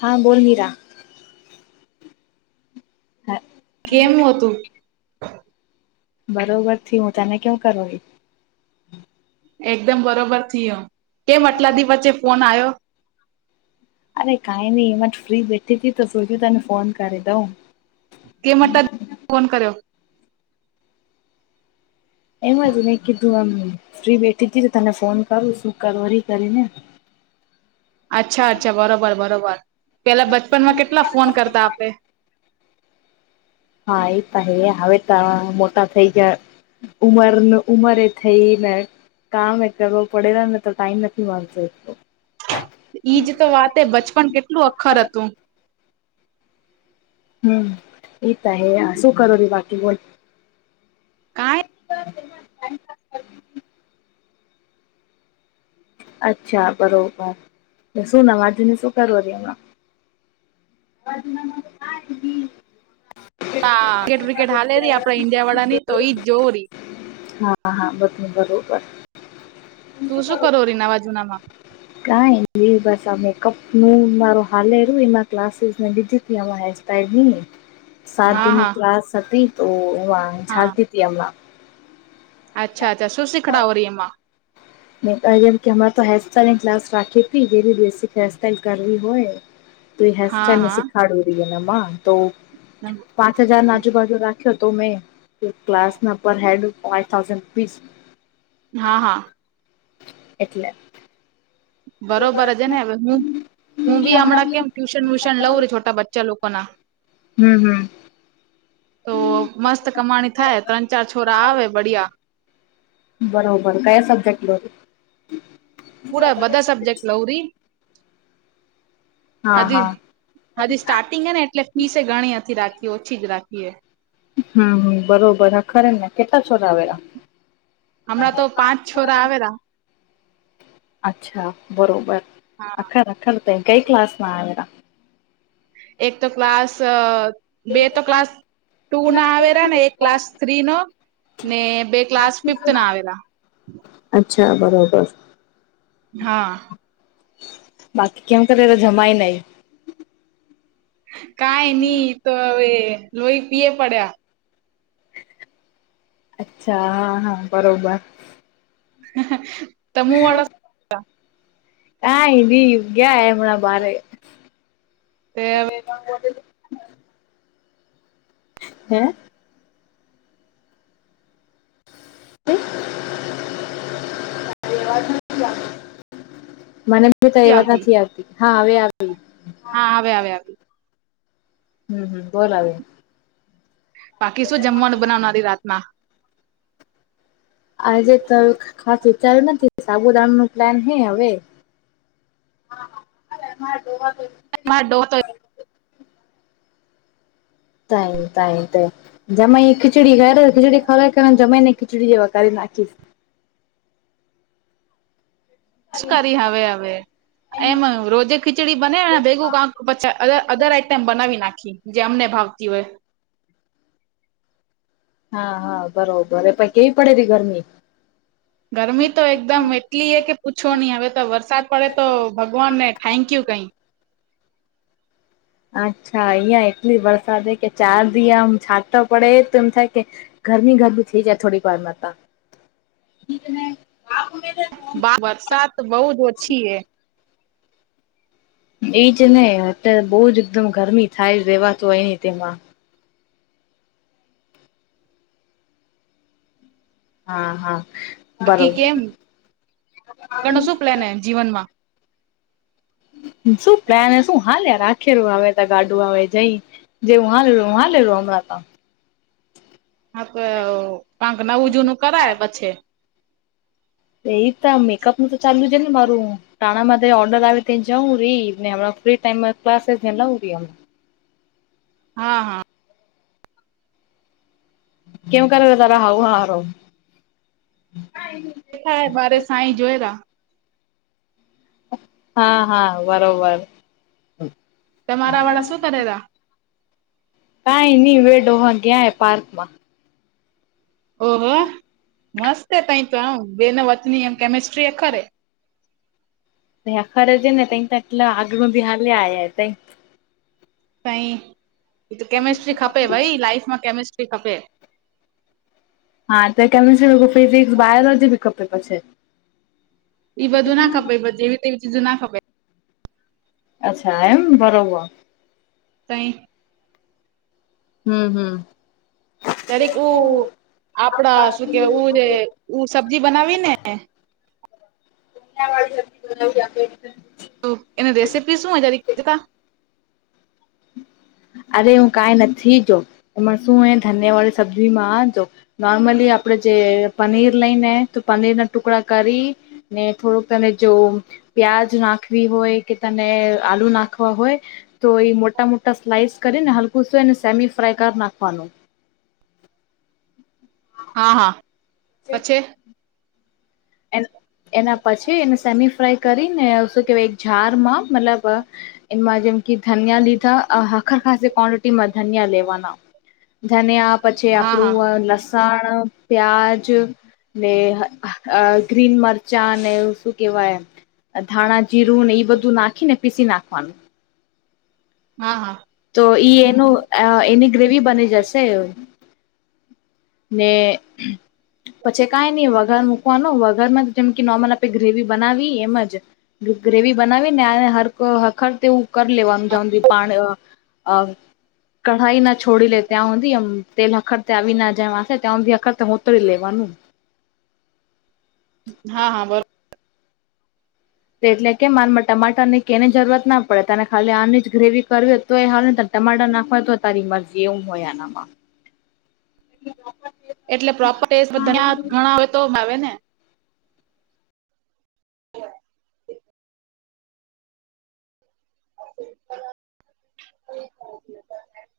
હા, બોલ મીરા. હા કેમ, હતું. બરોબરથી હું, તને કેમ કરું એકદમ બરોબર થયો, કેમ અટલાદી વચ્ચે ફોન આવ્યો અરે કાઈ નહી, એમાં જ ફ્રી બેઠી હતીી તો ફજ તને ફોન કરી દઉં કે ફોન કર્યો. એમાં જ નહી, કીધું અમે ફ્રી બેઠી હતી, તને ફોન કરું શું કરરી કરીને અચ્છા, અચ્છા બરોબર, બરોબર પેલા બચપનમા કેટલા ફોન કરતા આપડે હા, એ તો હે હવે, ત મોટા થઈ જાય ઉમર, ઉમરે એ થઈ ને કામ એકલે બહ પડેલા ને તો ટાઈમ નથી, મળતો ઈજ, તો વાતે બચપન કેટલું અખર હતું. હમ, એ તો હ શું કરો રી બાકી બોલ કઈ અચ્છા, બરોબર શું નવાજને શું કરવું ર હમાં [unintelligible] હા, ક્રિકેટ વ્રિકેટ હાલે રહી. આપડ ઈન્ડિયા વાળા ની તો ઈજ જોવું રહી હા, હા બધું બરોબર તું શું કરો રી નવા જૂનામાં કઈ નહીં, બસ્સ સા મેકઅપ નુ મારું હાું, એના ક્લાસને બીધું આ હેરસ્ટાઈલની સાત હા દિનની હા ક્લાસ હતી, તો હા ચાલતી હતી હમણાં અચ્છા, અચ્છા શું શીખડો ર એમાં મે કમ કે તો હેરસ્ટાઈલની ક્લાસ રાખી હતી. જેી બેસિક હેરસ્ટાાઈલ કરવી હોય તો હ હા હા શીખાડું રહીએમાં, તો પાંચ હજાર આજુબાજુ રા ખત ક્લાસના per head five, thousand rupees હા, હા. એટલે બરોબર હ છેને, હવે હું હું બી હમણાં કેમ ટ્યુશન વ્યુશન લઉં રે છોટા બચ્ચા લો હમ્મ, હમમ. તો મસ્ત કમાણી થાય, ત્રણ, ચાર છોરા આવે બડિયા બરોબર, કયા સબ્જેક્ટ લો પૂરા બધા સબ્જેક્ટ લવરી. હા હાજી, હા હજી સ્ટાર્ટિંગ ને એટલે ફીસે ઘણી હતી. રાખી ઓછી જ રાખીએ હમ, હમ બરોબર. આ ખરે ને કેટલા છોડ આવેેલા હમણાં, તો પાંચ છોરા, આવેલા અચ્છા બરોબર, હા અખર અખર કઈ ક્લાસમાં આવેલા એક તો ક્લાસ બે તો ક્લાસ ટુ ના આવેરા ને એ ક્લાસ થ્રી નો ને બે ક્લાસ ફિફ્થ ના આવેલા અચ્છા બરોબર હા બાકી કેમ કરે એ તો જમાય નહિ- કઈ નહી તો હવે લોહી પીએ પડ્યા અચ્છા હા હા બરોબર તમુઓળ કય ની એ ગયા હમણાં બારે [inaudible] વાળા હે હુ મને તો એવા નથી આવતી હા હવે આવી હા આવે આવે આવે હમ હમ બોલ હવે બાકી શું જમવાનું બનાવનાથી રાતમાં આજે તો ખાસ વિચાર્યું નથી સાબુદામ નું પ્લાન હે હવે મારા ડો તો [unintelligible] ત ત ખિચડી ખ ખિચડી ખરા કર જમાને ખિચડી વખત કરી નાખીશ શું કરી હવે હવે એમ રોજે ખીચડી બને ભેગું કાંક અધર આઈટમ બનાવી નાખે જે અમને ભાવતી હોય. હા હા બરોબર એ પ કેવી પડે ત ગરમી ગરમી તો એકદમ એટલી એ કે પૂછો નહી હવે તો વરસાદ પડે તો ભગવાનને થેન્કયુ કઈ અચ્છા અહિયાં એટલી વરસાદ હ કે ચાર દયામ છાતા પડે એ એમ થાય કે ઘરની [unintelligible] વરસાદ બહ જ ઓછી એ એ જ નહ અત્યારે બહ જ એકદમ ગરમી થાય રેવાત હોય ન તેમાં હા હા બાકી બરોબર કેમ આગળ ન શું પ્લેન એમ જીવનમાં શું પ્ને શું હાલ યાર આખેરું હવે ત ગાડું હવે જઈ જે હા લે હા લેું હમણાં તો હા તો કંક નવું જૂનું કરાય પછે એ ત મેકઅપ નું તો ચાલુ જ ને મારું ટાણામાં ઓર્ડર આવે ત્યા જવું રહી ફ્રી ટાઈમ ક્લાસ લાવ રી [inaudible] હા હા કેમ કરે તાર હઉ હાર કે થ મારે સાઈ જોયેરા હા હા બરોબર તમારા વાળા શું કરે ત કઈ નઈ વેડોવા ગ્યાય પાર્ક માં ઓહો મસ્ત એ તઈ તો આમ બેને વતની એમ કેમિસ્ટ્રી એ ખરે ખરે છે ને ત એટલા આગળ બી હાલે આ તા સાઈ એ તો કેમિસ્ટ્રી ખપે ભાઈ લાઈફમાં કેમિસ્ટ્રી ખપે હા તો કેમિસ્ટ્રી ફિઝિક્સ બાયોલોજી ભી ખપે પછી એ બધું ના ખપે જેવીવી ચીજો ના ખપે અચ્છા એમ બરોબર તય હમ હમ. ત્યારે ઉ આપડા શું કેવાય ઉ રે સબ્જી બનાવી ને [inaudible] એની રેસીપી શું રીતા [inaudible] અરે હું કાઈ નથી જો ને શું ધન્ય વાળી સબ્જીમાંજ જો નોર્મલી આપ પડે જે પનીર લઈને તો પનીરના ટુકડા કરી ને થોડોક એને જો પ્યાજ નાખવી હોય કે તમેં આલુ નાખવા હોય તો એ મો મોટા સ્લાઈસ કરુંને હલકું શે ને સમી ફ્રાય કપ નાખવાનું હા હા પછી એના પછી એને સમી ફ્રાઈ કરીને શું કેવાય ઝાર માં મતલબ એમાં જેમ કે ધન્યા લીધા આહા ખાસ ક્વોન્ટિટીમાં ધનિયા લેવાના ધનિયા પછી હા હા આપડું લસણ પ્યાજ ને ગ્રીન મરચા ને શું કેવાય ધાણા જીરું ને એ બધું નાખીને પીસી નાખવાનું હા હા તો ઈ એનું અ એની ગ્રેવી બની જશે. ને પછી કાંઈ ની વઘાર મૂકવાનો વઘારમાં જેમ કે નોર્મલ આપે ગ્રેવી બનાવી એમજ ગ્રેવી બનાવીને હર હખર તેવું કરી લેવાનું જ્યાં હુદી પાણ અ કઢાઈ ના છોડી લે ત્યાં સુધી એમ તેના ખતાવીના તેમાં શે કામ વખત હોતી લેવાનું હા હા બરો એટલે કેમ મારામાં ટમાટર ની કેની જરૂરત ના પડે તને ખાલી આ જ ગ્રેવી કરવી હો તો એ હ ટમાટર નાખવા તો તારી મરજી એવું હોય આનામાં એટલે પ્રોપર [unintelligible] બધા ઘણા હોય તો ભાવે ને [inaudible] [inaudible]